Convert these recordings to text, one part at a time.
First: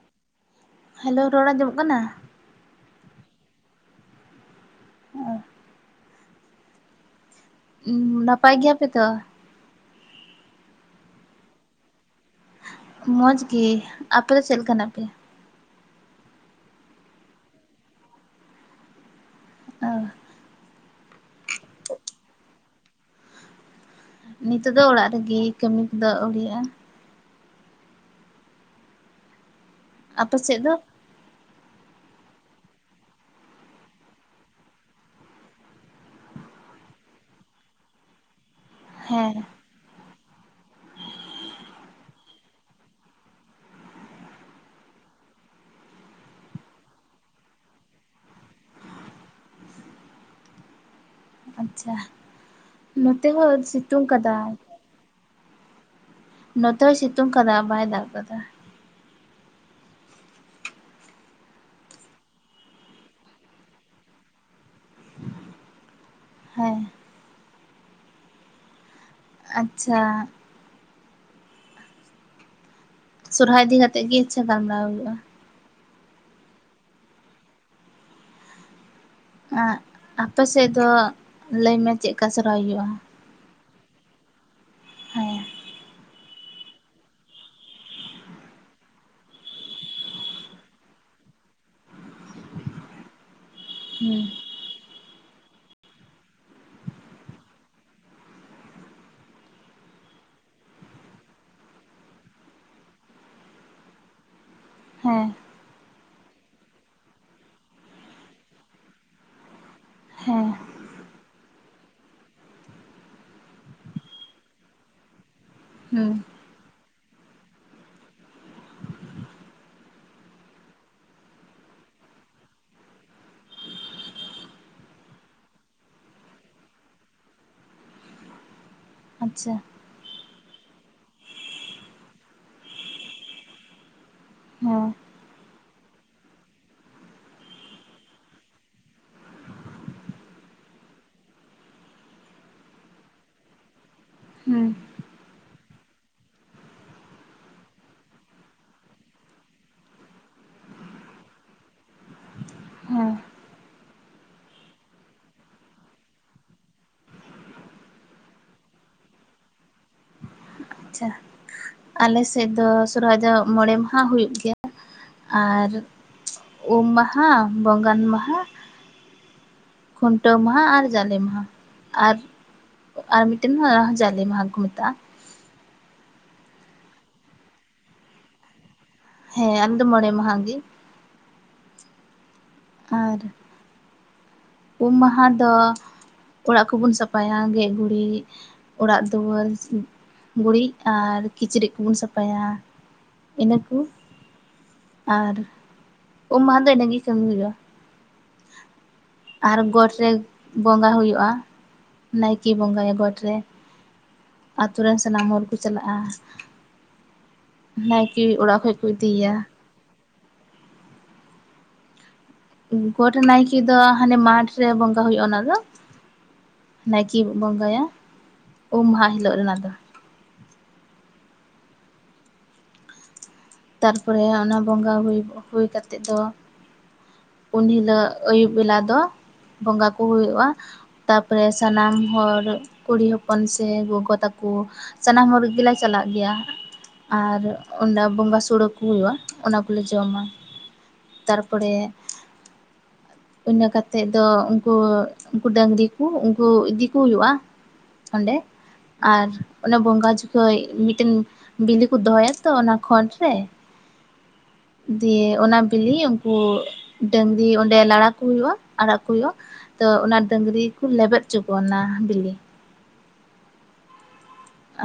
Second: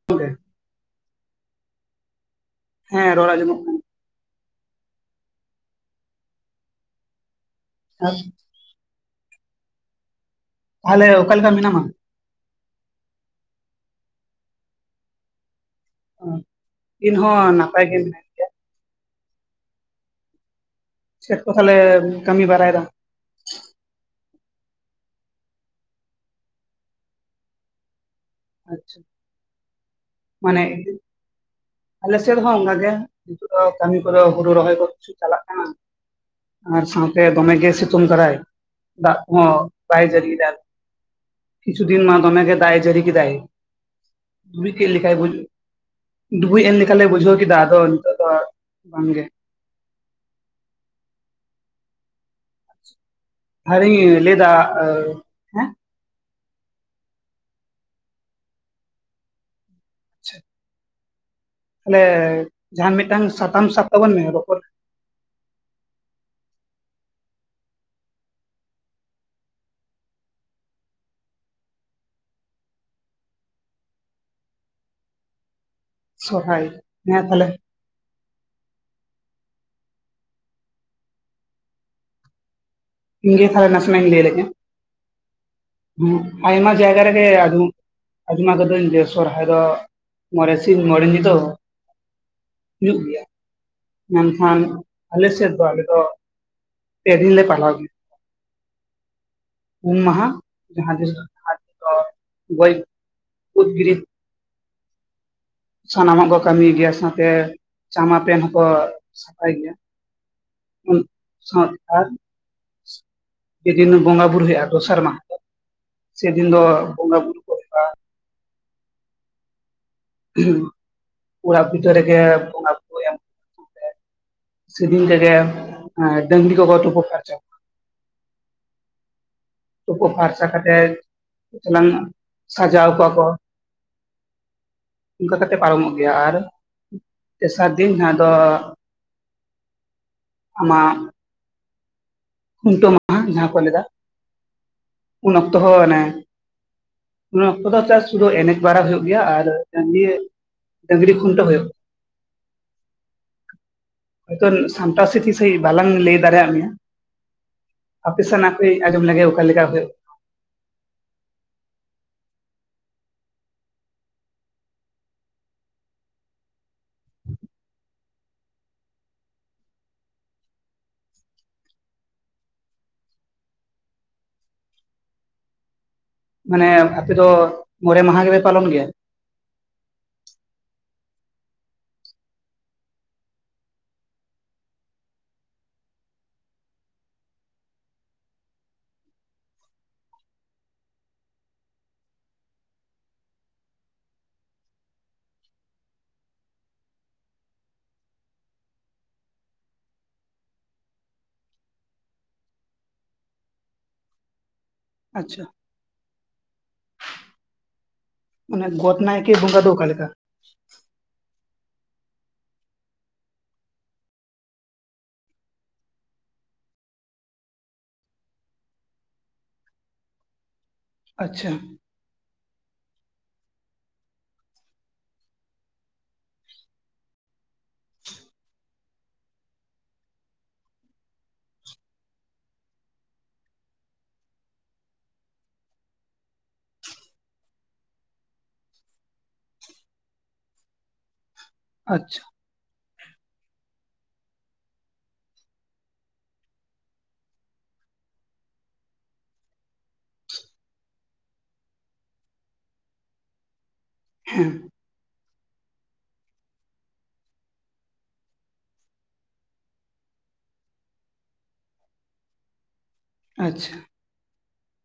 [inaudible] ᱦᱮᱸᱞᱳ ᱨᱚᱲ ᱟᱸᱡᱚᱢᱚᱜ ᱠᱟᱱᱟ ᱦᱮᱸ ᱨᱚᱲ ᱟᱸᱚᱢᱚᱜ ᱚ ᱠᱟᱱᱟ ᱱᱟᱯᱟᱭ ᱜᱮᱭᱟ ᱯᱮ ᱛᱚ ᱛᱟᱦᱚᱞᱮ ᱚᱠᱟ ᱞᱮᱠᱟ ᱢᱮᱱᱟᱢᱟ ᱢᱚᱡᱽ ᱜᱮ ᱟᱯᱮ ᱫᱚ ᱪᱮᱫ ᱞᱮᱠᱟ ᱦᱮᱱᱟᱜ ᱯᱮᱭᱟ ᱚ ᱤᱱ ᱦᱚᱸ ᱱᱟᱯᱟᱭ ᱜᱮ ᱜᱮᱭᱟ ᱚ ᱪᱮᱫ ᱠᱚ ᱛᱟᱦᱞᱮ ᱠᱟᱹᱢᱤ ᱵᱟᱲᱟᱭᱮᱫᱟᱢ ᱱᱤᱛᱚᱜ ᱫᱚ ᱚᱲᱟᱜ ᱨᱮᱜᱮ ᱠᱟᱹᱢᱤ ᱠᱚᱫᱚ ᱟᱹᱣᱨᱤᱭᱟᱜᱼᱟ ᱟᱪᱪᱷᱟ ᱟᱯᱮ ᱥᱮᱫ ᱫᱚ ᱟᱞᱮᱥᱮᱫ ᱦᱚᱸ ᱚᱱᱠᱟ ᱜᱮ ᱱᱤᱛᱚᱜ ᱫᱚ ᱠᱟᱹᱢᱤ ᱠᱚᱫᱚ ᱦᱩᱲᱩ ᱨᱚᱦᱚᱭ ᱠᱚ ᱠᱤᱪᱷᱩ ᱪᱟᱞᱟᱜ ᱠᱟᱱᱟ ᱟᱨ ᱥᱟᱶᱛᱮ ᱫᱚᱢᱮ ᱜᱮ ᱥᱤᱛᱩᱝ ᱫᱟᱨᱟᱭ ᱫᱟᱜ ᱦᱮᱸ ᱠᱚᱦᱚᱸ ᱵᱟᱭ ᱡᱟᱹᱨᱤᱭ ᱫᱟ ᱠᱤᱪᱩ ᱫᱤᱱ ᱢᱟ ᱫᱚᱢᱮ ᱰᱷᱮᱨ ᱫᱟᱜ-ᱮ ᱡᱟᱹᱨᱤ ᱠᱮᱫᱟᱭ ᱫᱩᱨᱲᱤ ᱠᱮᱜ ᱞᱮᱠᱟᱭ ᱵᱩᱡ ᱰᱩᱵᱩᱡ ᱮᱱ ᱞᱮᱠᱟ ᱞᱮ ᱵᱩᱡᱷᱟᱹᱣ ᱠᱮᱫᱟ ᱟᱫᱚ ᱱᱤᱛᱚᱜ ᱫᱚ ᱵᱟᱝ ᱜᱮ ᱟᱪᱪᱷᱟ ᱱᱚᱛᱮ ᱦᱚᱸ ᱟᱨᱤᱧ ᱥᱤᱛᱩᱝ ᱠᱟᱫᱟᱭ [unintelligible] ᱦᱮᱸ ᱱᱚᱛᱮ ᱦᱳᱭ ᱥᱤᱛᱩᱝ ᱠᱟᱫᱟ ᱵᱟᱭ ᱫᱟᱜ ᱠᱟᱫᱟ ᱟᱪᱪᱷᱟ ᱛᱟᱦᱚᱞᱮ ᱡᱟᱦᱟᱱ ᱢᱤᱫᱴᱟᱝ ᱥᱟᱛᱟᱢ ᱥᱟᱵ ᱛᱟᱵᱚᱱ ᱢᱮ ᱨᱚᱯᱚᱲ ᱦᱮᱸ ᱟᱪᱪᱷᱟ ᱥᱚᱨᱦᱟᱭ ᱤᱫᱤ ᱠᱟᱛᱮᱜ ᱜᱮ ᱤᱪᱪᱷᱟ ᱜᱟᱞᱢᱟᱨᱟᱣ ᱦᱩᱭᱩᱜᱼᱟ ᱥᱚᱨᱦᱟᱭ ᱦᱮᱸ ᱛᱟᱦᱞᱮ ᱟᱯᱮ ᱥᱮᱫ ᱫᱚ ᱞᱟᱹᱭ ᱢᱮ ᱪᱮᱫ ᱠᱟ ᱥᱨᱦᱟᱭ ᱦᱩᱭᱩᱜᱼᱟ ᱤᱧ ᱜᱮ ᱛᱟᱦᱞᱮ ᱱᱟᱥᱮᱱᱟᱜ ᱤᱧ ᱞᱟᱹᱭ ᱞᱮ ᱜᱮ ᱦᱮᱸ ᱦᱩᱸ ᱟᱭᱢᱟ ᱡᱟᱭᱜᱟ ᱨᱮᱜᱮ ᱟᱫᱚ ᱟᱡᱚᱢᱟ ᱠᱟᱹᱫᱟᱹᱧ ᱡᱮ ᱥᱚᱨᱦᱟᱭ ᱫᱚ ᱢᱚᱬᱮ ᱥᱤᱧ ᱢᱚᱬᱮ ᱧᱤᱫᱟᱹ ᱦᱩᱭᱩᱜ ᱜᱮᱭᱟ ᱦᱩᱸ ᱢᱮᱱᱠᱷᱟᱱ ᱟᱞᱮ ᱥᱮᱫ ᱫᱚ ᱟᱞᱮ ᱫᱚ ᱯᱮ ᱫᱤᱱ ᱞᱮ ᱯᱟᱞᱟᱣ ᱜᱮᱭᱟ ᱩᱢ ᱢᱟᱦᱟ ᱡᱟᱦᱟ ᱛᱤᱥ [inaudible] ᱦᱮᱸ ᱥᱟᱱᱟᱢᱟᱜ ᱠᱚ ᱠᱟᱹᱢᱤ ᱜᱮᱭᱟ ᱥᱟᱸᱶᱛᱮ ᱡᱟᱢᱟ ᱯᱮᱱ ᱦᱚᱸᱠᱚ ᱥᱟᱯᱷᱟᱭ ᱜᱮᱭᱟ ᱦᱮᱸ ᱩᱱ ᱥᱟᱸᱶ ᱟᱨ ᱯᱮᱫᱤᱱ ᱵᱚᱸᱜᱟ ᱵᱩᱨᱩ ᱦᱩᱭᱩᱜᱼᱟ ᱫᱚᱥᱟᱨᱢᱟ ᱫᱚ ᱦᱮᱸ ᱫᱤᱱ ᱫᱚ ᱵᱚᱸᱜᱟ ᱵᱩᱨᱩ ᱦᱩᱭᱩᱜᱼᱟ ᱚᱲᱟᱜ ᱵᱷᱤᱛᱟᱹᱨ ᱨᱮᱜᱮ ᱵᱚᱸᱜᱟ ᱥᱮ ᱫᱤᱱ ᱛᱮᱜᱮ ᱰᱟᱹᱝᱨᱤ ᱠᱚ ᱠᱚ ᱛᱩᱯᱩ ᱯᱷᱟᱨᱪᱟ ᱟᱪᱪᱷᱟ ᱛᱩᱯᱩ ᱯᱷᱟᱨᱪᱟ ᱠᱟᱛᱮᱜ ᱠᱟᱹᱡ ᱪᱟᱞᱟᱝ ᱥᱟᱡᱟᱣ ᱠᱚᱣᱟ ᱠᱚ ᱦᱮᱸ ᱚᱱᱠᱟ ᱠᱟᱛᱮ ᱯᱟᱨᱚᱢᱚᱜ ᱜᱮᱭᱟ ᱟᱨ ᱛᱮᱥᱟᱨ ᱫᱤᱱ ᱡᱟᱦᱟᱸ ᱫᱚ ᱟᱢ ᱠᱷᱩᱱᱴᱟᱹᱣ ᱢᱟᱦᱟ ᱡᱟᱦᱟᱸ ᱠᱚ ᱞᱟᱹᱭ ᱫᱟ ᱦᱩᱸ ᱩᱱ ᱚᱠᱛᱚ ᱦᱚᱸᱟᱱᱮ ᱤᱱ ᱚᱠᱛᱟ ᱫᱚ ᱪᱟᱥ ᱥᱩᱫᱩ ᱮᱱᱮᱠ ᱵᱟᱲᱟ ᱦᱩᱭᱩᱜ ᱜᱮᱭᱟ ᱟᱨ ᱱᱤᱭᱟ ᱰᱟᱹᱝᱨᱤ ᱠᱷᱩᱱᱴᱟᱹ ᱦᱩᱭᱩᱜᱼᱟ ᱦᱮᱸ ᱦᱚᱭᱛᱚ ᱥᱟᱢᱴᱟᱶ ᱥᱤᱛᱷᱤ ᱥᱟᱺᱦᱤᱡ ᱵᱟᱞᱟᱝ ᱞᱟᱹᱭ ᱫᱟᱲᱮᱭᱟᱜ ᱢᱮᱭᱟ ᱟᱯᱮ ᱥᱮᱫ ᱱᱟᱯᱮ ᱟᱸᱡᱚᱢ ᱞᱮᱜᱮ ᱚᱠᱟᱮᱠᱟ ᱦᱩᱭᱩᱜᱼᱟ᱾ ᱟᱪᱪᱷᱟ ᱟᱞᱮ ᱥᱮᱫ ᱫᱚ ᱥᱚᱨᱦᱟᱭ ᱡᱚᱜ ᱢᱚᱬᱮ ᱢᱟᱦᱟ ᱦᱩᱭᱩᱜ ᱜᱮᱭᱟ᱾ ᱟᱨ ᱩᱢ ᱢᱟᱦᱟ ᱵᱚᱸᱜᱟᱱ ᱢᱟᱦᱟ᱾ ᱠᱷᱩᱱᱴᱟᱹᱣ ᱢᱟᱦᱟ ᱟᱨ ᱡᱟᱞᱮ ᱢᱟᱦᱟ ᱟᱨ᱾ ᱟᱨ ᱢᱤᱫᱴᱟᱱ ᱢᱟ ᱡᱟᱞᱮ ᱢᱟᱦᱟ ᱠᱚ ᱢᱮᱛᱟᱜᱼᱟ᱾ ᱢᱟᱱᱮ ᱟᱯᱮ ᱫᱚ ᱢᱚᱬᱮ ᱢᱟᱦᱟ ᱜᱮ ᱯᱮ ᱯᱟᱞᱚᱱ ᱜᱮᱭᱟ ᱦᱮᱸ ᱟᱠᱮ ᱫᱚ ᱢᱚᱬᱮ ᱢᱟᱦᱟ ᱜᱮ᱾ ᱟᱨ ᱩᱢ ᱢᱟᱦᱟ ᱫᱚ ᱚᱲᱟᱜ ᱠᱚᱵᱚᱱ ᱥᱟᱯᱷᱟᱭᱟ ᱜᱮᱡ ᱜᱩᱨᱤᱡ᱾ ᱚᱲᱟᱜ ᱫᱩᱣᱟᱹᱨ ᱥᱤᱢ ᱜᱩᱲᱤᱡ ᱟᱨ ᱠᱤᱪᱨᱤᱡ ᱠᱚᱵᱚᱱ ᱥᱟᱯᱷᱟᱭᱟ᱾ ᱤᱱᱟᱹ ᱠᱚ ᱟᱨ ᱩᱢ ᱢᱟᱦᱟ ᱫᱚ ᱤᱱᱟᱹᱜᱮ ᱠᱟᱹᱢᱤ ᱦᱩᱭᱩᱜᱼᱟ᱾ ᱟᱨ ᱜᱚᱴ ᱨᱮ ᱵᱚᱸᱜᱟ ᱦᱩᱭᱩᱜᱼᱟ᱾ ᱱᱟᱭᱠᱮ ᱵᱚᱸᱜᱟᱭᱟ ᱜᱚᱴ ᱨᱮ ᱟᱛᱳ ᱨᱮᱱ ᱥᱟᱱᱟᱢ ᱟᱪᱪᱷᱟ ᱦᱚᱲ ᱠᱚ ᱪᱟᱞᱟᱜᱼᱟ ᱱᱟᱭᱠᱮ ᱚᱲᱟᱜ ᱠᱷᱚᱡ ᱠᱚ ᱤᱫᱤᱭᱮᱭᱟ᱾ ᱚᱱᱟ ᱫᱚ ᱚᱠᱟ ᱞᱮᱠᱟ ᱜᱚᱴ ᱱᱟᱭᱠᱮ ᱫᱚ ᱦᱟᱱᱮ ᱢᱟᱴᱷ ᱨᱮ ᱵᱚᱸᱜᱟ ᱦᱩᱭᱩᱜᱼᱟ ᱚᱱᱟ ᱫᱚ ᱱᱟᱭᱠᱮᱵ ᱵᱚᱸᱜᱟᱭᱟ ᱩᱢ ᱢᱟᱦᱟ ᱦᱤᱞᱳᱜ ᱨᱮᱱᱟᱜ ᱫᱚ ᱟᱪᱪᱷᱟ ᱛᱟᱨ ᱯᱚᱨᱮ ᱚᱱᱟ ᱵᱚᱸᱜᱟ ᱦᱩᱭ ᱠᱚ ᱦᱩᱭ ᱠᱟᱛᱮᱫ ᱫᱚ ᱩᱱ ᱦᱤᱞᱳᱜ ᱟᱹᱭᱩᱵ ᱵᱮᱞᱟ ᱫᱚ ᱵᱚᱸᱜᱟ ᱠᱚ ᱦᱩᱭᱩᱜᱼᱟ᱾ ᱛᱟᱯᱚᱨᱮ ᱥᱟᱱᱟᱢ ᱦᱚᱲ ᱠᱩᱲᱤ ᱦᱚᱯᱚᱱ ᱥᱮ ᱜᱚᱜᱚ ᱛᱟᱠᱚ ᱥᱟᱱᱟᱢ ᱦᱚᱲ ᱜᱮᱞᱮ ᱪᱟᱞᱟᱜ ᱜᱮᱭᱟ ᱟᱨ ᱚᱸᱰᱮ ᱵᱚᱸᱜᱟ ᱥᱩ ᱩᱬᱩ ᱠᱩᱣᱟᱜ ᱚᱱᱟ ᱠᱚᱞᱮ ᱡᱚᱢᱟ ᱛᱟᱨ ᱯᱚᱨᱮ ᱟᱪᱪᱷᱟ ᱤᱱᱟᱹ ᱠᱟᱛᱮᱫ ᱫᱚ ᱩᱱᱠᱩᱣᱟᱹᱜ ᱩᱱᱠᱩ ᱰᱟᱹᱝᱨᱤ ᱠᱚ ᱩᱱᱠᱩ ᱤᱫᱤ ᱠᱚ ᱦᱩᱭᱩᱜᱼᱟ᱾ ᱚᱸᱰᱮ ᱟᱨ ᱚᱱᱟ ᱵᱚᱸᱜᱟ ᱡᱚᱠᱷᱮᱡ ᱢᱤᱫᱴᱮᱱ ᱵᱤᱞᱤ ᱠᱚ ᱫᱚᱦᱚᱭᱟ ᱛᱚ ᱚᱱᱟ ᱠᱷᱚᱱᱡ ᱛᱮ ᱦᱮᱸ ᱫᱤᱭᱮ ᱚᱱᱟ ᱵᱤᱞᱤ ᱩᱱᱠᱩ ᱰᱟᱝᱨᱤ ᱚᱸᱰᱮ ᱞᱟᱲᱟᱠᱩ ᱦᱩᱭᱩᱜᱼᱟ ᱟᱲᱟᱜ ᱠᱚ ᱦᱩᱭᱩᱜᱼᱟ᱾ ᱛᱚ ᱚᱱᱟ ᱫᱟᱹᱝᱨᱤ ᱜᱤᱠᱚ ᱞᱮᱵᱮᱫ ᱪᱚ ᱠᱚᱣᱟ ᱚᱱᱟ ᱵᱤᱞᱤ ᱟᱪᱪᱷᱟ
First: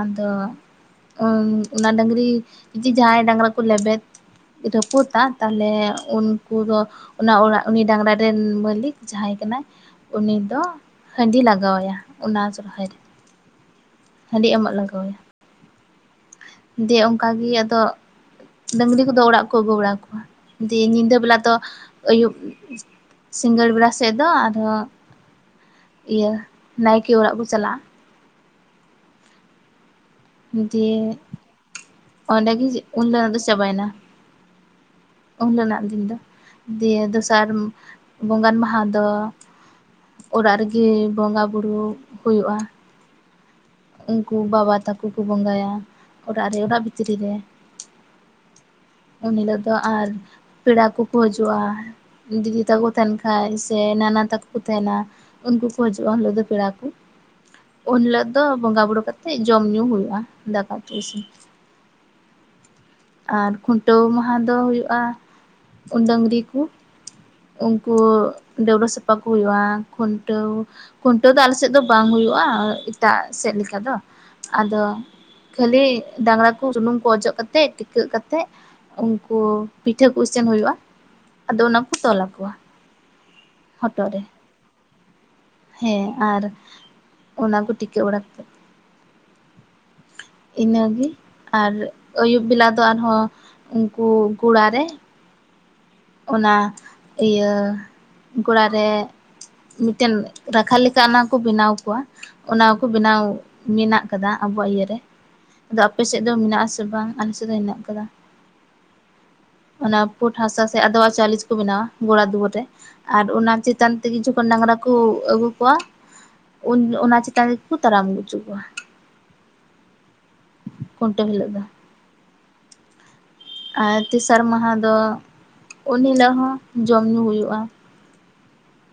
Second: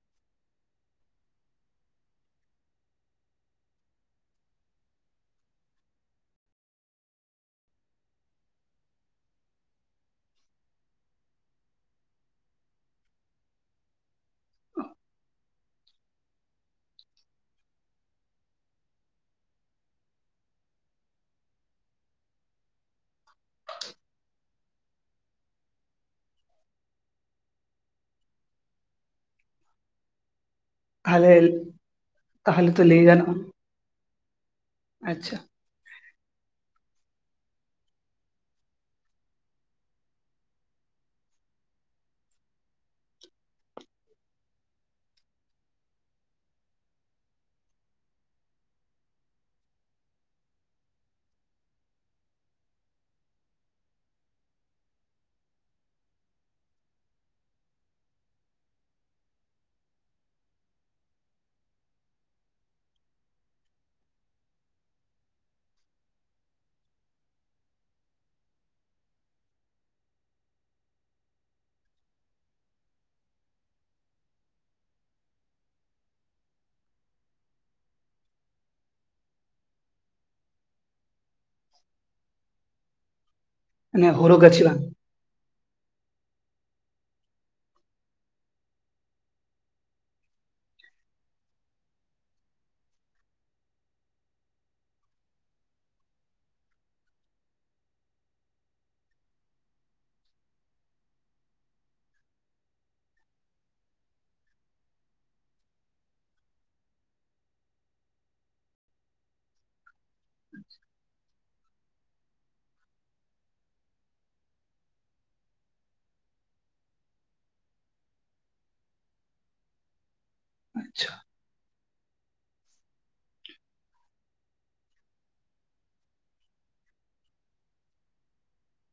ᱟᱫᱚ ᱚᱱ ᱚᱱᱟ ᱰᱟᱹᱝᱨᱤ ᱡᱤ ᱡᱟᱦᱟᱸᱭ ᱰᱟᱝᱨᱟ ᱠᱚ ᱞᱮᱵᱮᱫ ᱨᱟᱹᱯᱩᱛᱟ ᱛᱟᱦᱚᱞᱮ ᱩᱱᱠᱩ ᱫᱚ ᱚᱱᱟ ᱚᱲᱟᱜ ᱩᱱᱤ ᱰᱟᱝᱨᱟ ᱨᱮᱱ ᱢᱟᱹᱞᱤᱠ ᱡᱟᱦᱟᱸᱭ ᱠᱟᱱᱟᱭ ᱩᱱᱤ ᱫᱚ ᱦᱟᱺᱰᱤ ᱞᱟᱜᱟᱣ ᱟᱭᱟ ᱚᱱᱟ ᱡᱚᱪᱦᱚᱡ ᱦᱟᱺᱰᱤ ᱮᱢᱚᱜ ᱞᱟᱜᱟᱣ ᱟᱭᱟ ᱫᱤᱭᱮ ᱚᱱᱠᱟ ᱜᱮ ᱟᱫᱚ ᱰᱟᱹᱝᱞᱤ ᱠᱚ ᱫᱚ ᱚᱲᱟᱜ ᱠᱚ ᱟᱹᱜᱩ ᱵᱟᱲᱟ ᱠᱚᱣᱟ ᱫᱤᱭᱮ ᱧᱤᱫᱟᱹ ᱵᱮᱞᱟ ᱫᱚ ᱟᱹᱭᱩᱵ ᱥᱤᱸᱜᱟᱹᱲ ᱵᱮᱲᱟ ᱥᱮᱫ ᱫᱚ ᱟᱫᱚ ᱤᱭᱟᱹ ᱱᱟᱭᱠᱮ ᱚᱲᱟᱜ ᱠᱚ ᱪᱟᱞᱟᱜᱼᱟ᱾ ᱫᱤᱭᱮ ᱛᱟᱦᱚᱞᱮ ᱚᱸᱰᱮ ᱜᱮ ᱛᱟᱦᱚᱞᱮ ᱪᱮᱫ ᱛᱚ ᱠᱚ ᱞᱟᱹᱭ ᱞᱟᱹᱭᱟ ᱜᱟᱱᱚᱜᱼᱟ ᱟᱫᱚ ᱪᱟᱵᱟᱭ ᱮᱱᱟ ᱟᱪᱪᱷᱟ ᱩᱱ ᱨᱮᱱᱟᱜ ᱫᱤᱱ ᱫᱚ ᱫᱤᱭᱮ ᱫᱚᱥᱟᱨ ᱵᱚᱸᱜᱟᱱ ᱢᱟᱦᱟ ᱫᱚ ᱚᱲᱟᱜ ᱨᱮᱜᱤ ᱵᱚᱸᱜᱟ ᱵᱳᱨᱩᱜ ᱦᱩᱭᱩᱜᱼᱟ ᱩᱱᱠᱩ ᱵᱟᱵᱟ ᱛᱟᱠᱩ ᱠᱚ ᱵᱚᱸᱜᱟᱭᱟ ᱚᱲᱟᱜ ᱨᱮ ᱚᱲᱟᱜ ᱵᱷᱤᱛᱤᱨ ᱨᱮ ᱜᱮ ᱩᱱ ᱦᱤᱞᱳᱜ ᱫᱚ ᱟᱨ ᱯᱮᱲᱟ ᱠᱚ ᱠᱚ ᱦᱤᱡᱩᱜᱼᱟ ᱫᱤᱫᱤ ᱛᱟᱠᱚ ᱛᱟᱦᱮᱱ ᱠᱷᱟᱡ ᱥᱮ ᱱᱟᱱᱟ ᱛᱟᱠᱚ ᱠᱚ ᱛᱟᱦᱮᱸᱱᱟ᱾ ᱩᱱᱠᱩ ᱠᱚ ᱦᱤᱡᱩᱜᱼᱟ ᱞᱟᱹᱭ ᱫᱚ ᱯᱮᱲᱟ ᱠᱚ ᱩᱱ ᱦᱤᱞᱳᱜ ᱛᱚ ᱵᱚᱸᱜᱟ ᱵᱩᱨᱩ ᱠᱟᱛᱮᱫ ᱡᱚᱢ-ᱧᱩ ᱦᱩᱭᱩᱜᱼᱟ ᱫᱟᱠᱟ ᱩᱛᱩ ᱤᱥᱤᱱ᱾ ᱟᱨ ᱠᱷᱩᱱᱴᱟᱹᱣ ᱢᱟᱦᱟ ᱫᱚ ᱦᱩᱭᱩᱜᱼᱟ ᱰᱟᱺᱝᱨᱤ ᱠᱩ, ᱩᱱᱠᱩ ᱰᱟᱹᱵᱨᱟᱹ ᱥᱟᱯᱷᱟ ᱠᱚ ᱦᱩᱭᱩᱜᱼᱟ ᱠᱷᱩᱱᱴᱟᱹᱣ, ᱠᱷᱩᱱᱴᱟᱹᱣ ᱫᱚ ᱟᱞᱮ ᱥᱮᱫ ᱫᱚ ᱵᱟᱝ ᱦᱩᱭᱩᱜᱼᱟ ᱮᱴᱟᱜ ᱥᱮᱫ ᱞᱮᱠᱟ ᱫᱚ ᱟᱫᱚ, ᱠᱷᱟᱹᱞᱤ ᱰᱟᱝᱨᱟ ᱠᱚ ᱥᱩᱱᱩᱢ ᱠᱚ ᱚᱡᱚᱜ ᱠᱟᱛᱮᱫ ᱴᱤᱠᱟᱹᱜ ᱠᱟᱛᱮᱜ, ᱩᱱᱠᱩ ᱯᱤᱴᱷᱟᱹ ᱠᱚ ᱤᱥᱤᱱ ᱦᱩᱭᱩᱜᱼᱟ ᱟᱫᱚ ᱚᱱᱟᱠᱩ ᱛᱚᱞ ᱟᱠᱚᱣᱟ, ᱢᱟᱱᱮ ᱦᱚᱴᱚᱜ ᱨᱮ ᱦᱳᱨᱳ ᱜᱟᱪᱷᱤ ᱵᱟᱝ? ᱦᱮᱸ ᱟᱨ ᱚᱱᱟ ᱠᱚ ᱴᱤᱠᱟᱹᱜ ᱵᱟᱲᱟ ᱠᱟᱛᱮ, ᱤᱱᱟᱹᱜᱮ ᱟᱨ ᱟᱹᱭᱩᱵ ᱵᱮᱞᱟ ᱫᱚ ᱟᱨᱦᱚᱸ ᱩᱱᱠᱩ ᱜᱚᱲᱟ ᱨᱮ, ᱚᱱᱟ ᱤᱭᱟᱹ ᱜᱚᱲᱟ ᱨᱮ, ᱢᱤᱫᱴᱮᱱ ᱨᱟᱠᱷᱟ ᱞᱮᱠᱟ ᱚᱱᱟ ᱠᱚ ᱵᱮᱱᱟᱣ ᱠᱚᱣᱟ, ᱚᱱᱟ ᱠᱚ ᱵᱮᱱᱟᱣ ᱢᱮᱱᱟᱜ ᱟᱠᱟᱫᱟ ᱟᱵᱚᱣᱟᱜ ᱤᱭᱟᱹᱨᱮ, ᱟᱫᱚ ᱟᱯᱮ ᱥᱮᱫ ᱫᱚ ᱢᱮᱱᱟᱜ ᱟᱥᱮ ᱵᱟᱝ ᱟᱞᱮ ᱥᱮᱫ ᱫᱚ ᱦᱮᱱᱟᱜ ᱠᱟᱫᱟ ᱚᱱᱟ- ᱯᱩᱸᱰ ᱦᱟᱥᱟ ᱥᱮ ᱥᱮ ᱟᱫᱣᱟ ᱪᱟᱣᱞᱤ ᱪᱤᱠᱚ ᱵᱮᱱᱟᱣᱟ ᱜᱚᱲᱟ ᱫᱩᱣᱟᱹᱨ ᱨᱮ, ᱟᱨ ᱚᱱᱟ ᱪᱮᱛᱟᱱ ᱛᱮᱜᱮ ᱡᱚᱠᱷᱚᱱ ᱰᱟᱝᱨᱟ ᱠᱩ ᱟᱹᱜᱩ ᱠᱚᱣᱟ, ᱩᱱ ᱚᱱᱟ ᱪᱮᱛᱟᱱ ᱨᱮᱠᱩ ᱛᱟᱲᱟᱢ ᱟᱹᱜᱩ ᱪᱚ ᱠᱚᱣᱟ, ᱟᱪᱪᱷᱟ ᱠᱷᱩᱱᱴᱟᱹᱣ ᱦᱤᱞᱳᱜ ᱫᱚ, ᱟᱨ ᱛᱮᱥᱟᱨ ᱢᱟᱦᱟ ᱫᱚ ᱩᱱ ᱦᱤᱞᱳᱜ ᱦᱚᱸ ᱡᱚᱢ ᱧᱩ ᱦᱩᱭᱩᱜᱼᱟ,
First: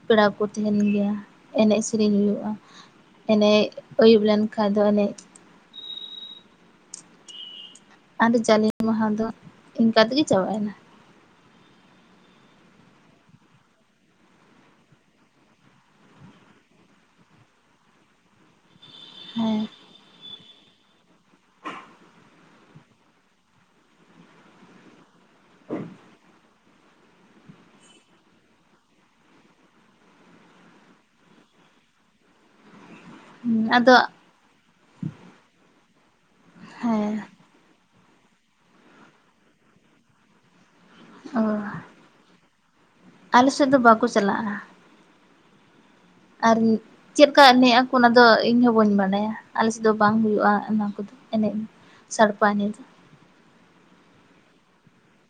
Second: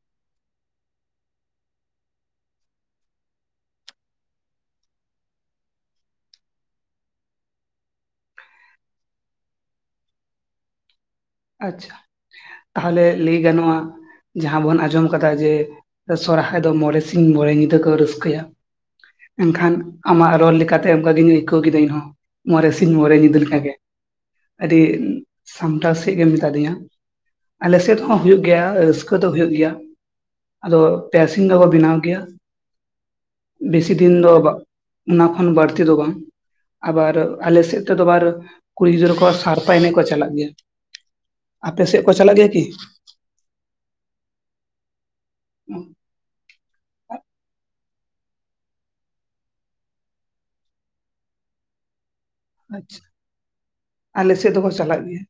ᱯᱮᱲᱟ ᱠᱚ ᱛᱟᱦᱮᱸᱱ ᱜᱮᱭᱟ ᱮᱱᱮᱡ ᱥᱮᱨᱤᱧ ᱦᱩᱭᱩᱜᱼᱟ, ᱮᱱᱮᱡ ᱟᱹᱭᱩᱵ ᱞᱮᱱ ᱠᱷᱟᱡ ᱫᱚ ᱮᱱᱮᱡ, ᱟᱫᱚ ᱡᱟᱞᱮ ᱢᱟᱦᱟ ᱫᱚ ᱤᱱᱠᱟ ᱛᱮᱜᱮ ᱪᱟᱵᱟᱭᱮᱱᱟ, ᱟᱪᱪᱷᱟ ᱛᱟᱦᱚᱞᱮ ᱞᱟᱹᱭ ᱜᱟᱱᱚᱜᱼᱟ, ᱡᱟᱦᱟᱸ ᱵᱚᱱ ᱟᱸᱡᱚᱢ ᱠᱟᱫᱟ ᱡᱮ ᱥᱚᱨᱦᱟᱭ ᱫᱚ ᱢᱚᱬᱮ ᱥᱤᱧ ᱢᱚᱬᱮ ᱧᱤᱫᱟᱹ ᱠᱚ ᱨᱟᱹᱥᱠᱟᱹᱭᱟ, ᱮᱱ ᱦᱮᱸ ᱠᱷᱟᱱ- ᱟᱢᱟᱜ ᱨᱚᱲ ᱞᱮᱠᱟ ᱛᱮ ᱚᱱᱠᱟᱜᱤᱧ ᱟᱹᱭᱠᱟᱹᱣ ᱠᱮᱫᱟ ᱤᱧᱦᱚᱸ ᱢᱚᱬᱮ ᱥᱤᱧ ᱢᱚᱬᱮ ᱧᱤᱫᱟᱹ ᱞᱮ ᱞᱮᱠᱟ ᱜᱮ, ᱟᱹᱰᱤ ᱥᱟᱢᱴᱟᱣ ᱥ ᱪᱮᱫ ᱜᱮᱢ ᱢᱮᱛᱟ ᱫᱤᱧᱟ ᱟᱞᱮ ᱥᱮᱫ ᱦᱚᱸ ᱦᱩᱭᱩᱜ ᱜᱮᱭᱟ ᱨᱟᱹᱥᱠᱟᱹ ᱫᱚ ᱦᱳᱭᱳᱜ ᱜᱮᱭᱟ, ᱟᱫᱚ ᱴᱮᱥᱤᱝ ᱫᱚᱠᱚ ᱵᱮᱱᱟᱣ ᱜᱮᱭᱟ, ᱵᱮᱥᱤ ᱟᱫᱚ ᱫᱤᱱ ᱫᱚ ᱵᱟᱜ ᱚᱱᱟ ᱠᱷᱚᱱ ᱵᱟᱹᱲᱛᱤ ᱫᱚ ᱵᱟᱝ ᱦᱮᱸ ᱟᱵᱟᱨ- ᱟᱞᱮ ᱥᱮᱫ ᱛᱮᱫᱚ ᱟᱨ ᱠᱩᱲᱤ ᱜᱤᱫᱽᱨᱟᱹ ᱠᱚ ᱥᱟᱲᱯᱟ ᱮᱱᱮᱡ ᱠᱚ ᱪᱟᱞᱟᱜ ᱜᱮᱭᱟ, ᱚ ᱟᱯᱮ ᱥᱮᱫ ᱠᱚ ᱪᱟᱞᱟᱜ ᱜᱮᱭᱟ ᱠᱤ? ᱟᱞᱮ ᱥᱮᱫ ᱫᱚ ᱵᱟᱠᱚ ᱪᱟᱞᱟᱜᱼᱟ, ᱩᱸ ᱟᱨ ᱪᱮᱫ ᱠᱟ ᱮᱱᱮᱡ ᱟᱠᱚ ᱚᱱᱟ ᱫᱚ ᱤᱧ ᱦᱚᱸ ᱵᱟᱹᱧ ᱵᱟᱰᱟᱭᱟ ᱟᱞᱮ ᱥᱮᱫ ᱫᱚ ᱵᱟᱝ ᱦᱩᱭᱩᱜᱼᱟ ᱚᱱᱟ ᱠᱚᱫᱚ, ᱮᱱᱮᱡ ᱥᱟᱲᱯᱟ ᱮᱱᱮᱡ ᱫᱚ ᱟᱪᱷᱟ ᱟᱞᱮ ᱥᱮᱫ ᱫᱚᱠᱚ ᱪᱟᱞᱟᱜ ᱜᱮᱭᱟ,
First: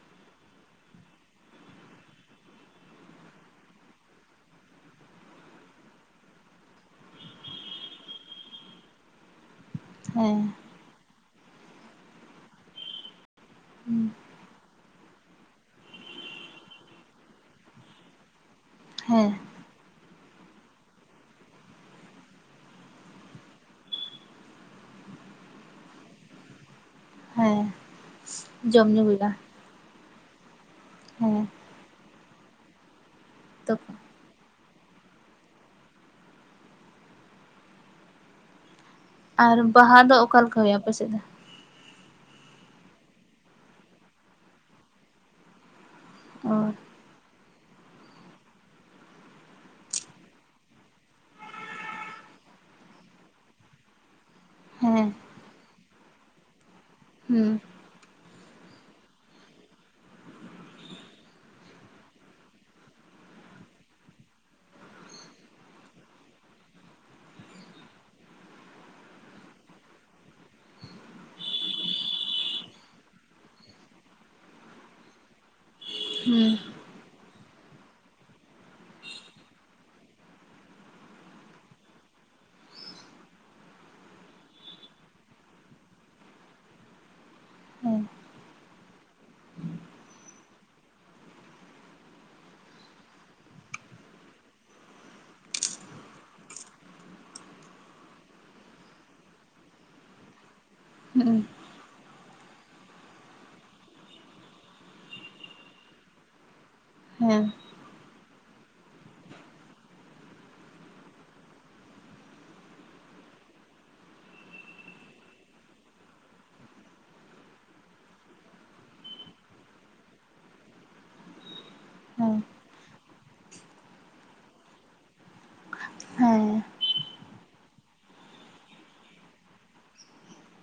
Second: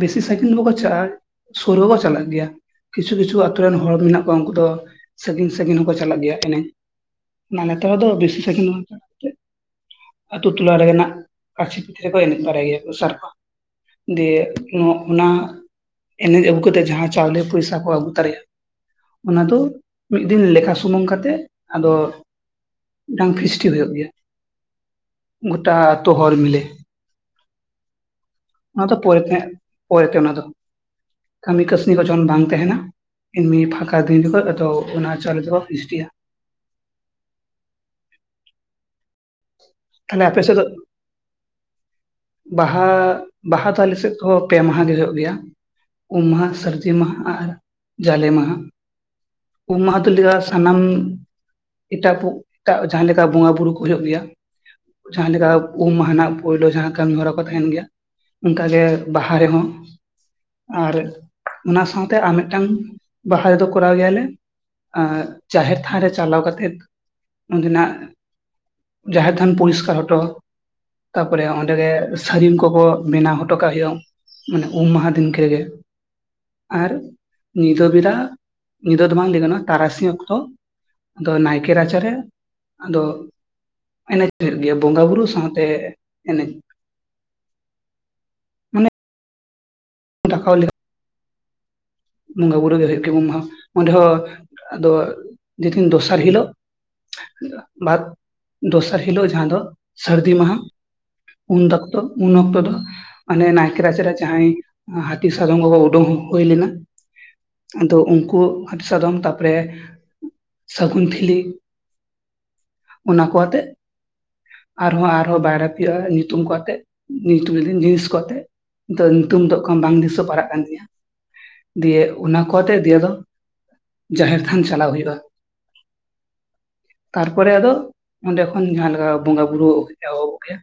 ᱵᱤᱥᱤ ᱥᱟᱭᱠᱤᱞ ᱵᱟᱠᱚ ᱪᱟᱞᱟᱜᱼᱟ ᱥᱳᱨ ᱦᱚᱵᱚ ᱪᱟᱞᱟᱜ ᱜᱮᱭᱟ, ᱠᱤᱪᱷᱩ ᱠᱤᱪᱷᱩ ᱟᱹᱛᱩ ᱨᱮᱱ ᱦᱚᱲ ᱢᱮᱱᱟᱜ ᱠᱚᱣᱟ ᱩᱱᱠᱩ ᱫᱚ ᱥᱟᱺᱜᱤᱧ ᱥᱟᱺᱜᱤᱧ ᱦᱚᱸᱠᱚ ᱪᱟᱞᱟᱜ ᱜᱮᱭᱟ ᱮᱱᱮᱡ, ᱱᱟ ᱱᱮᱛᱟᱨ ᱫᱚ ᱵᱮᱥᱤ ᱥᱠᱤᱱ [inaudible] ᱦᱮᱸ ᱟᱛᱳ ᱴᱚᱞᱟ ᱨᱮᱱᱟᱜ ᱠᱟᱥᱤ ᱯᱷᱤ ᱨᱮᱠᱚ ᱮᱱᱮᱡ ᱫᱟᱲᱮ ᱟᱭᱟ ᱠᱚ ᱥᱟᱨᱦᱟᱣ ᱫᱮᱭᱮ, ᱚᱱᱟ ᱮᱱᱮᱡ ᱟᱹᱜᱩ ᱠᱟᱛᱮᱜ ᱡᱟᱦᱟᱸ ᱪᱟᱣᱞᱮ ᱯᱩᱭᱥᱟ ᱠᱚ ᱟᱹᱜᱩ ᱛᱟᱨᱟᱭᱟ- ᱦᱮᱸ ᱚᱱᱟ ᱫᱚ ᱢᱤᱫ ᱫᱤᱱ ᱞᱮᱠᱟ ᱥᱩᱢᱩᱝ ᱠᱟᱛᱮᱜ ᱟᱫᱚ ᱢᱤᱫᱴᱟᱝ ᱠᱷᱤᱥᱴᱤ ᱦᱩᱭᱩᱜ ᱜᱮᱭᱟ᱾ ᱜᱳᱚᱴᱟ ᱛᱚᱳ ᱦᱚᱲ ᱢᱤᱞᱮ᱾ ᱦᱮᱸ ᱚᱱᱟ ᱡᱚᱢ ᱫᱚ ᱧᱩ ᱯᱚᱨᱮ ᱦᱩᱭᱩᱜᱼᱟ ᱛᱮ ᱯᱚᱨᱮ ᱛᱮ ᱚᱱᱟ ᱫᱚ, ᱦᱮᱸ ᱠᱟᱹᱢᱤ ᱠᱟᱹᱥᱱᱤ ᱠᱚ ᱡᱚᱠᱷᱚᱱ ᱵᱟᱝ ᱛᱟᱦᱮᱱᱟ, ᱮᱢᱱᱤ ᱛᱚᱠᱷᱚᱱ ᱯᱷᱟᱸᱠᱟ ᱫᱤᱱ ᱨᱮᱠᱚ ᱟᱫᱚ ᱚᱱᱟ ᱪᱟᱣᱮ ᱫᱚᱠᱚ ᱯᱤᱥᱴᱤᱜᱼᱟ᱾ ᱟᱨ ᱵᱟᱦᱟ ᱫᱚ ᱛᱟᱦᱞᱮ ᱟᱯᱮ ᱚᱠᱟᱞᱮ ᱥᱮᱫ ᱞᱮᱠᱟ ᱫᱚ ᱦᱩᱭᱩᱜᱼᱟ ᱯᱮᱥᱮᱫ ᱫᱚ? ᱵᱟᱦᱟ ᱵᱟᱦᱟ ᱫᱚ ᱟᱞᱮ ᱥᱮᱫ ᱫᱚ ᱯᱮ ᱢᱟᱦᱟ ᱜᱮ ᱦᱩᱭᱩᱜ ᱜᱮᱭᱟ᱾ ᱩᱢ ᱢᱟᱦᱟ ᱚ ᱥᱟᱹᱨᱫᱤ ᱢᱟᱦᱟ ᱟᱨ ᱡᱟᱞᱮ ᱢᱟᱦᱟ᱾ ᱩᱢ ᱢᱟᱦᱟ ᱫᱚ ᱞᱮᱫᱟᱭ ᱥᱟᱱᱟᱢ ᱮᱴᱟ ᱯᱩ ᱮᱴᱟᱜ ᱡᱟᱦᱟᱸ ᱞᱮᱠᱟ ᱵᱚᱸᱜᱟ ᱵᱩᱨᱩ ᱠᱚ ᱦᱩᱭᱩᱜ ᱜᱮᱭᱟ᱾ ᱦᱮᱸ ᱡᱟᱦᱟᱸ ᱞᱮᱠᱟ ᱩᱢ ᱢᱟᱦᱟ ᱱᱟᱜ ᱯᱳᱭᱞᱳ ᱡᱟᱦᱟᱸ ᱠᱟᱹᱢᱤᱦᱚᱨᱟ ᱠᱚ ᱦᱩᱸ ᱛᱟᱦᱮᱱ ᱜᱮᱭᱟ᱾ ᱚᱱᱠᱟᱜᱮ ᱵᱟᱦᱟ ᱨᱮᱦᱚᱸ, ᱟᱨ ᱚᱱᱟ ᱥᱟᱶᱛᱮ ᱟᱨ ᱢᱮᱜᱴᱟᱝ ᱵᱟᱦᱟ ᱨᱮᱫᱚ ᱠᱚᱨᱟᱣ ᱜᱮᱭᱟᱞᱮ, ᱡᱟᱦᱮᱨ ᱛᱷᱟᱱ ᱨᱮ ᱪᱟᱞᱟᱣ ᱠᱟᱛᱮᱜ ᱚᱸᱰᱮᱱᱟᱜ ᱡᱟᱦᱮᱨ ᱛᱷᱟᱱ ᱯᱚᱨᱤᱥᱠᱟᱨ ᱦᱚᱴᱚ᱾ ᱛᱟ ᱯᱚᱨᱮ ᱚᱸᱰᱮ ᱜᱮ ᱥᱟᱹᱨᱤᱢ ᱠᱚᱠᱚ ᱵᱮᱱᱟᱣ ᱦᱚᱴᱚ ᱠᱟᱜ ᱦᱩᱭᱩᱜᱼᱟ᱾ ᱢᱟᱱᱮ ᱩᱢ ᱢᱟᱦᱟ ᱫᱤᱱ ᱠᱷᱮᱜᱮ᱾ ᱦᱩᱸ ᱟᱨ ᱧᱤᱫᱟᱹ ᱵᱮᱨᱟ ᱧᱤᱫᱟᱹ ᱫᱚ ᱵᱟᱝ ᱞᱟᱹᱭ ᱜᱟᱱᱚᱜᱼᱟ ᱛᱟᱨᱟᱥᱤᱧ ᱚᱠᱛᱚ, ᱟᱫᱚ ᱱᱟᱭᱠᱮ ᱨᱟᱪᱟ ᱨᱮ ᱟᱫᱚ ᱮᱱᱮᱡ ᱦᱩᱭᱩᱜ ᱜᱮᱭᱟ, ᱵᱚᱸᱜᱟ ᱵᱩᱨᱩ ᱥᱟᱶᱛᱮ ᱮᱱᱮᱡ᱾ ᱦᱮᱸ ᱢᱟᱱᱮ [unintelligible] ᱵᱚᱸᱜᱟ ᱵᱩᱨᱩ ᱜᱮ ᱦᱩᱭᱩᱜ ᱜᱮ ᱩᱢ ᱢᱟᱦᱟ ᱚᱸᱰᱮ ᱦᱚᱸ ᱟᱫᱚ ᱡᱮᱫᱤᱱ ᱫᱚᱥᱟᱨ ᱦᱤᱞᱳᱜ ᱵᱟᱫ ᱫᱚᱥᱟᱨ ᱦᱤᱞᱳᱜ ᱡᱟᱦᱟᱸ ᱫᱚ ᱥᱟᱹᱨᱫᱤ ᱢᱟᱦᱟ᱾ ᱦᱩᱸ ᱩᱱ ᱫᱚᱠᱛᱚ ᱩᱱ ᱚᱠᱛᱚ ᱫᱚ, ᱟᱱᱮ ᱱᱟᱭᱠᱮ ᱨᱟᱪᱟ ᱨᱮ ᱡᱟᱸᱦᱟᱭ ᱦᱟᱹᱛᱤ ᱥᱟᱫᱚᱢ ᱠᱚ ᱠᱚ ᱳᱰᱳᱝ ᱦᱳᱭ ᱞᱮᱱᱟ, ᱦᱮᱸ᱾ ᱟᱫᱚ ᱩᱱᱠᱩ ᱦᱟᱹᱛᱤ ᱥᱟᱫᱚᱢ ᱛᱟᱯᱚᱨᱮ ᱥᱟᱹᱜᱩᱱ ᱴᱷᱤᱞᱤ ᱚᱱᱟ ᱠᱚ ᱦᱟᱛᱮᱜ ᱟᱨᱦᱚᱸ ᱟᱨᱦᱚᱸ ᱵᱟᱭᱨᱟ ᱯᱤᱭᱟ ᱧᱩᱛᱩᱢ ᱠᱚ ᱟᱛᱮᱜ ᱧᱩᱛᱩᱢ ᱞᱮ ᱫᱤᱧ ᱞᱤᱥᱴ ᱠᱚ ᱟᱛᱮᱛ ᱫᱚ ᱧᱩᱛᱩᱢ ᱫᱚ ᱮᱠᱷᱚᱱ ᱵᱟᱝ ᱫᱤᱥᱟᱹ ᱯᱟᱨᱟᱜ ᱠᱟᱱ ᱜᱤᱧᱟ᱾ ᱫᱤᱭᱮ ᱦᱮᱸ ᱚᱱᱟ ᱠᱚ ᱟᱛᱮᱫ ᱫᱤᱭᱮ ᱟᱫᱚ ᱡᱟᱦᱮᱨ ᱛᱷᱟᱱ ᱪᱟᱞᱟᱣ ᱦᱩᱭᱩᱜᱼᱟ᱾ ᱦᱮᱸ᱾ ᱛᱟᱨᱯᱚᱨᱮ ᱟᱫᱚ ᱚᱱᱰᱮ ᱠᱷᱚᱱ ᱡᱟᱦᱟᱸ ᱞᱮᱠᱟ ᱵᱚᱸᱜᱟ ᱵᱩᱨᱩ ᱮᱦᱚᱵᱚᱜ ᱜᱮᱭᱟ᱾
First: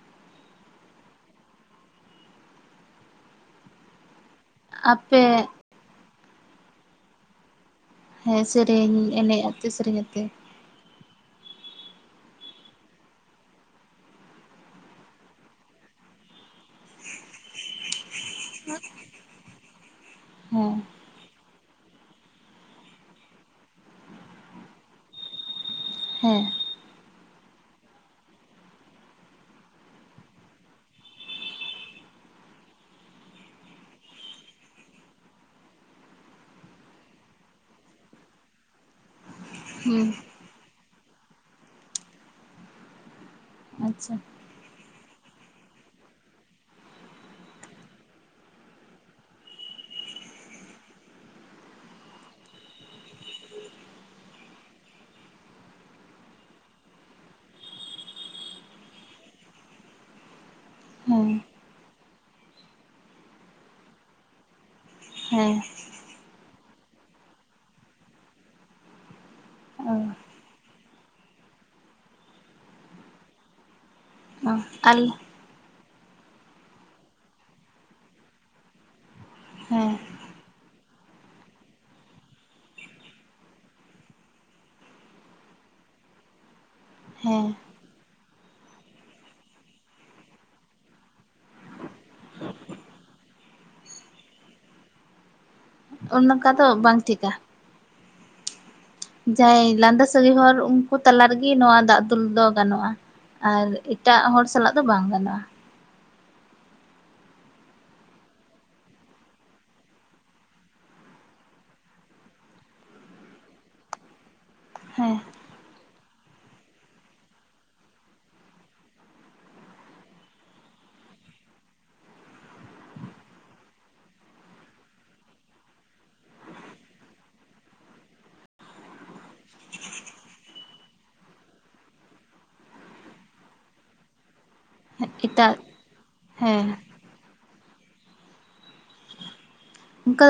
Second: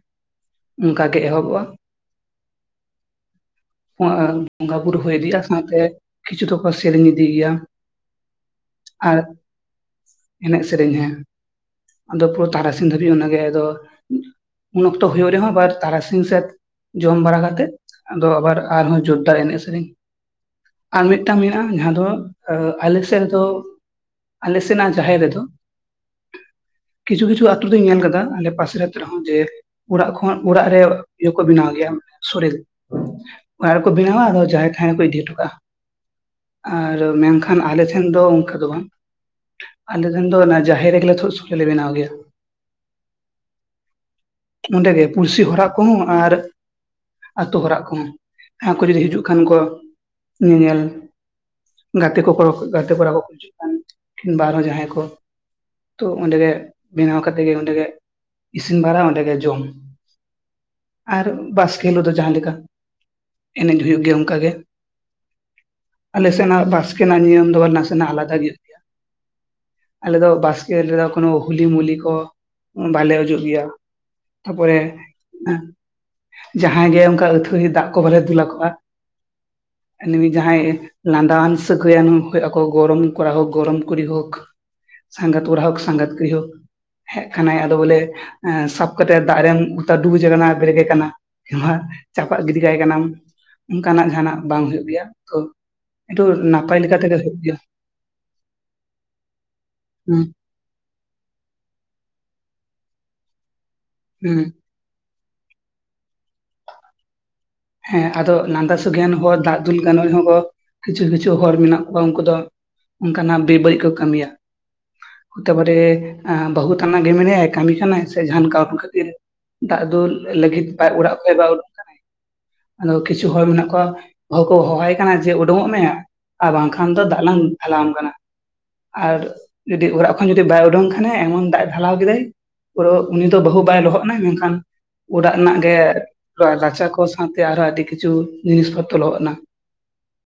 ᱚᱱᱠᱟ ᱜᱮ ᱮᱦᱚᱵᱚᱜᱼᱟ᱾ [unintelligible] ᱵᱚᱸᱜᱟ ᱵᱩᱨᱩ ᱦᱩᱭ ᱤᱫᱤᱜᱼᱟ ᱟᱯᱮ ᱥᱟᱶᱛᱮ ᱠᱤᱪᱷᱩ ᱫᱚᱠᱚ ᱥᱮᱨᱮᱧ ᱤᱫᱤ ᱜᱮᱭᱟ᱾ ᱦᱮᱸ ᱥᱮᱨᱮᱧ ᱟᱨ ᱮᱱᱮᱡ ᱟᱛᱮ ᱥᱮᱨᱮᱧ ᱟᱛᱮ᱾ ᱮᱱᱮᱡ ᱥᱮᱨᱮᱧ ᱦᱮᱸ ᱟᱫᱚ ᱯᱩᱨᱟᱹ ᱛᱟᱨᱟᱥᱤᱧ ᱫᱷᱟᱹᱵᱤᱡ ᱚᱱᱟᱜᱮ ᱟᱫᱚ᱾ ᱩᱱ ᱚᱠᱛᱚ ᱦᱩᱭᱩᱜ ᱨᱮᱦᱚᱸ ᱟᱵᱟᱨ ᱛᱟᱨᱟᱥᱤᱧ ᱥᱮᱫ ᱡᱚᱢ ᱵᱟᱲᱟ ᱠᱟᱛᱮᱜ ᱟᱫᱚ ᱟᱵᱟᱨ ᱟᱨᱦᱚᱸ ᱡᱳᱨᱫᱟᱨ ᱮᱱᱮᱡ ᱥᱮᱨᱮᱧ ᱦᱮᱸ ᱟᱨ ᱢᱤᱫᱴᱟᱝ ᱢᱮᱱᱟᱜᱼᱟ ᱡᱟᱦᱟᱸ ᱫᱚ ᱟᱞᱮ ᱥᱮᱫ ᱨᱮᱫᱚ ᱟᱞᱮ ᱥᱮᱱᱟᱜ ᱡᱟᱟᱦᱮᱨ ᱨᱮ ᱫᱚ, ᱦᱮᱸ ᱠᱤᱪᱷᱩ ᱠᱤᱪᱷᱩ ᱟᱛᱳ ᱫᱚᱧ ᱧᱮᱞ ᱠᱟᱫᱟ ᱟᱞᱮ ᱯᱟᱥᱮᱨ ᱟᱛᱳ ᱨᱮᱦᱚᱸ ᱡᱮ ᱚᱲᱟᱜ ᱠᱷᱚᱱ ᱚᱲᱟᱜ ᱨᱮ ᱤᱭᱟᱹ ᱠᱚ ᱵᱮᱱᱟᱣ ᱜᱮᱭᱟ ᱥᱳᱲᱮ᱾ ᱚᱲ [unintelligible] ᱨᱮ ᱠᱚ ᱵᱮᱱᱟᱣ-ᱟ ᱟᱫᱚ ᱡᱟᱦᱮᱨ ᱛᱷᱟᱱ ᱨᱮ ᱠᱚ ᱫᱤᱫ ᱦᱚᱴᱚ ᱠᱟᱜ-ᱟ᱾ ᱟᱨ ᱢᱮᱱᱠᱷᱟᱱ ᱟᱞᱮ ᱴᱷᱮᱱ ᱫᱚ ᱚᱱᱠᱟ ᱫᱚ ᱵᱟᱝ, ᱟᱞᱮ ᱦᱩᱸ ᱴᱷᱮᱱ ᱫᱚ ᱚᱱᱟ ᱡᱟᱦᱮᱨ ᱨᱮᱜᱮ ᱞᱮ ᱥᱳ-ᱥᱳ᱾ ᱪᱚᱞᱮ ᱵᱮᱱᱟᱣ ᱜᱮᱭᱟ᱾ ᱟᱪᱪᱷᱟ᱾ ᱚᱸᱰᱮᱜᱮ ᱯᱩᱨᱥᱤ ᱦᱚᱨᱟᱜ ᱠᱚᱦᱚᱸ ᱟᱨ ᱟᱛᱳ ᱦᱚᱨᱟᱜ ᱠᱚᱦᱚᱸ ᱡᱟᱦᱟᱸ ᱠᱚ ᱡᱩᱫᱤ ᱦᱤᱡᱩᱜ ᱠᱷᱟᱱ ᱠᱚ᱾ ᱧᱮᱧᱮᱞ ᱜᱟᱛᱮ ᱠᱚᱠᱚᱲᱚ ᱠᱚ ᱜᱟᱛᱮ ᱠᱚᱲᱟ ᱠᱚᱠᱚ ᱦᱤᱡᱩᱜ ᱠᱟᱱ ᱠᱤᱢᱵᱟ ᱟᱨᱦᱚᱸ ᱡᱟᱦᱟᱸᱭ ᱠᱚ᱾ ᱛᱚ ᱚᱸᱰᱮ ᱜᱮ ᱵᱮᱱᱟᱣ ᱠᱟᱛᱮ ᱜᱮ ᱚᱸᱰᱮ ᱜᱮ ᱤᱥᱤᱱ ᱵᱟᱨᱟ ᱚᱸᱰᱮ ᱜᱮ ᱡᱚᱢ᱾ ᱟᱨ ᱦᱮᱸ ᱵᱟᱥᱠᱮ ᱦᱤᱞᱳᱜ ᱫᱚ ᱡᱟᱦᱟᱸ ᱞᱮᱠᱟ ᱮᱱᱮᱡ ᱦᱩᱭᱩᱜ ᱜᱮᱭᱟ ᱚᱝᱠᱟᱜᱮ᱾ ᱦᱮᱸ ᱟᱞᱮ ᱥᱮᱱᱟᱜ ᱵᱟᱥᱠᱮ ᱱᱟᱜ ᱱᱤᱭᱚᱢ ᱫᱚ ᱱᱟᱥᱮᱱᱟᱜ ᱟᱞᱟᱫᱟ ᱜᱮ ᱦᱩᱭᱩᱜ ᱜᱮᱭᱟ᱾ ᱚ ᱟᱞᱮ ᱫᱚ ᱵᱟᱥᱠᱮ ᱨᱮᱫᱚ ᱠᱳᱚᱱᱳ ᱦᱩᱞᱤ ᱢᱩᱞᱤ ᱠᱚ ᱵᱟᱞᱮ ᱚᱡᱚᱜ ᱜᱮᱭᱟ᱾ ᱚ ᱛᱟᱯᱚᱨᱮ ᱟᱞ ᱡᱟᱦᱟᱸᱭ ᱜᱮ ᱚᱝᱠᱟ ᱟᱹᱛᱷᱟᱹᱲᱤ ᱫᱟᱜ ᱠᱚ ᱵᱟᱞᱮ ᱫᱩᱞ ᱟᱠᱚᱣᱟ᱾ ᱦᱮᱸ ᱮᱱᱮᱢᱤ ᱡᱟᱦᱟᱭ ᱞᱟᱸᱫᱟᱣᱟᱱ ᱥᱟᱹᱜᱟᱱ ᱦᱩᱭᱩᱜ ᱟᱠᱚ ᱜᱚᱲᱚᱢ ᱠᱚᱲᱟ ᱦᱳᱠ ᱜᱚᱲᱚᱢ ᱠᱩᱲᱤ ᱦᱳᱠ᱾ ᱥᱟᱸᱜᱟᱛ ᱠᱚᱲᱟ ᱦᱳᱠ ᱥᱟᱸᱜᱟᱛ ᱠᱩᱲᱤ ᱦᱳᱠ᱾ ᱦᱮᱜ ᱦᱮᱸ ᱠᱟᱱᱟᱭ ᱟᱫᱚ ᱵᱚᱞᱮ ᱮᱸ ᱥᱟᱵ ᱠᱟᱛᱮ ᱫᱟᱜ ᱨᱮᱢ ᱚᱛᱟ ᱰᱩᱵᱩᱡᱮ ᱟᱠᱟᱱᱟ ᱵᱮᱨᱮᱜ ᱠᱟᱱᱟ᱾ [unintelligible] ᱪᱟᱯᱟᱜ ᱜᱤᱰᱤ ᱠᱟᱭ ᱠᱟᱱᱟᱢ ᱚᱝᱠᱟᱱᱟᱜ ᱡᱟᱦᱟᱱᱟᱜ ᱵᱟᱝ ᱦᱩᱭᱩᱜ ᱜᱮᱭᱟ ᱛᱚ ᱫᱚ ᱚᱱᱠᱟ ᱱᱟᱯᱟᱭ ᱞᱮᱠᱟ ᱵᱟᱝ ᱛᱮᱜᱮ ᱴᱷᱤᱠᱟ ᱦᱩᱭᱩᱜ ᱜᱮᱭᱟ᱾ ᱡᱟᱦᱟᱸᱭ ᱞᱟᱸᱫᱟ ᱦᱩᱸ ᱥᱟᱹᱜᱟᱹᱭ ᱦᱚᱲ ᱩᱝᱠᱩ ᱛᱟᱞᱟ ᱨᱮᱜᱮ ᱱᱚᱣᱟ ᱫᱟᱜ ᱫᱩᱞ ᱫᱚ ᱜᱟᱱᱚᱜᱼᱟ᱾ ᱮᱴᱟᱜ ᱦᱩᱸ ᱦᱚᱲ ᱥᱟᱞᱟᱜ ᱫᱚ ᱵᱟᱝ ᱜᱟᱱᱚᱜᱼᱟ᱾ ᱦᱮᱸ ᱟᱫᱚ ᱞᱟᱸᱫᱟ ᱥᱟᱹᱜᱟᱹᱭᱟᱱ ᱦᱚᱲ ᱫᱟᱜ ᱫᱩᱞ ᱜᱟᱱᱚᱜ ᱦᱚᱸ ᱠᱤᱪᱷᱩ ᱠᱤᱪᱷᱩ ᱦᱚᱲ ᱢᱮᱱᱟᱜ ᱠᱚᱣᱟ ᱩᱝᱠᱩ ᱫᱚ ᱚᱝᱠᱟᱱᱟᱜ ᱵᱮ ᱵᱟᱹᱲᱤᱜ ᱠᱚ ᱠᱟᱹᱢᱤᱭᱟ᱾ ᱦᱮᱸ ᱦᱚᱛᱮ ᱯᱟᱨᱮ ᱮᱸ ᱵᱟᱹᱦᱩ ᱛᱟᱱᱟᱜ ᱜᱮ ᱢᱮᱱᱟᱭᱟ ᱠᱟᱹᱟᱢᱤ ᱠᱟᱱᱟᱭ ᱥᱮ ᱡᱟᱱ ᱠᱟᱹᱢᱤ [unintelligible] ᱠᱷᱟᱹᱛᱤᱨ᱾ ᱫᱟᱜ ᱫᱩᱞ ᱞᱟᱹᱜᱤᱫ ᱟᱡ ᱚᱲᱟᱜ ᱠᱷᱟᱡ ᱵᱟᱭ ᱚᱰᱚᱝ ᱟᱫᱚ ᱠᱤᱪᱷᱩ ᱦᱚᱲ ᱢᱮᱱᱟᱜ ᱠᱚᱣᱟ ᱵᱟᱦᱩ ᱠᱚ ᱦᱚᱦᱚᱣᱟᱭ ᱠᱟᱱᱟ ᱡᱮ ᱩᱰᱩᱝᱚᱜ ᱢᱮ᱾ ᱟᱨ ᱵᱟᱝᱠᱷᱟᱱ ᱫᱚ ᱫᱟᱜ ᱞᱟᱝ ᱯᱷᱮᱞᱟᱣᱟᱢ ᱠᱟᱱᱟ᱾ ᱟᱨ ᱡᱩᱫᱤ ᱚᱲᱟᱜ ᱠᱷᱚᱱ ᱡᱩᱫᱤ ᱵᱟᱭ ᱩᱰᱩᱝ ᱠᱷᱟᱱ ᱮᱢᱚᱱ ᱫᱟᱜ ᱮ ᱰᱷᱟᱞᱟᱣ ᱠᱮᱫᱟᱭ ᱯᱩᱨᱟᱹ ᱩᱱᱤ ᱫᱚ ᱵᱟᱹᱦᱩ ᱵᱟᱭ ᱞᱚᱦᱚᱫ ᱱᱟᱭ ᱢᱮᱱᱠᱷᱟᱱ ᱚᱲᱟᱜ ᱮᱴᱟᱜ ᱨᱮᱱᱟᱜ ᱜᱮ ᱦᱮᱸ ᱨᱟᱪᱟ ᱠᱚ ᱥᱟᱶᱛᱮ ᱟᱨᱦᱚᱸ ᱟᱹᱰᱤ ᱠᱤᱪᱷᱩ ᱡᱤᱱᱤᱥ ᱯᱚᱛᱨᱚ ᱞᱚᱦᱚᱜᱱᱟ᱾ ᱚᱱᱠᱟ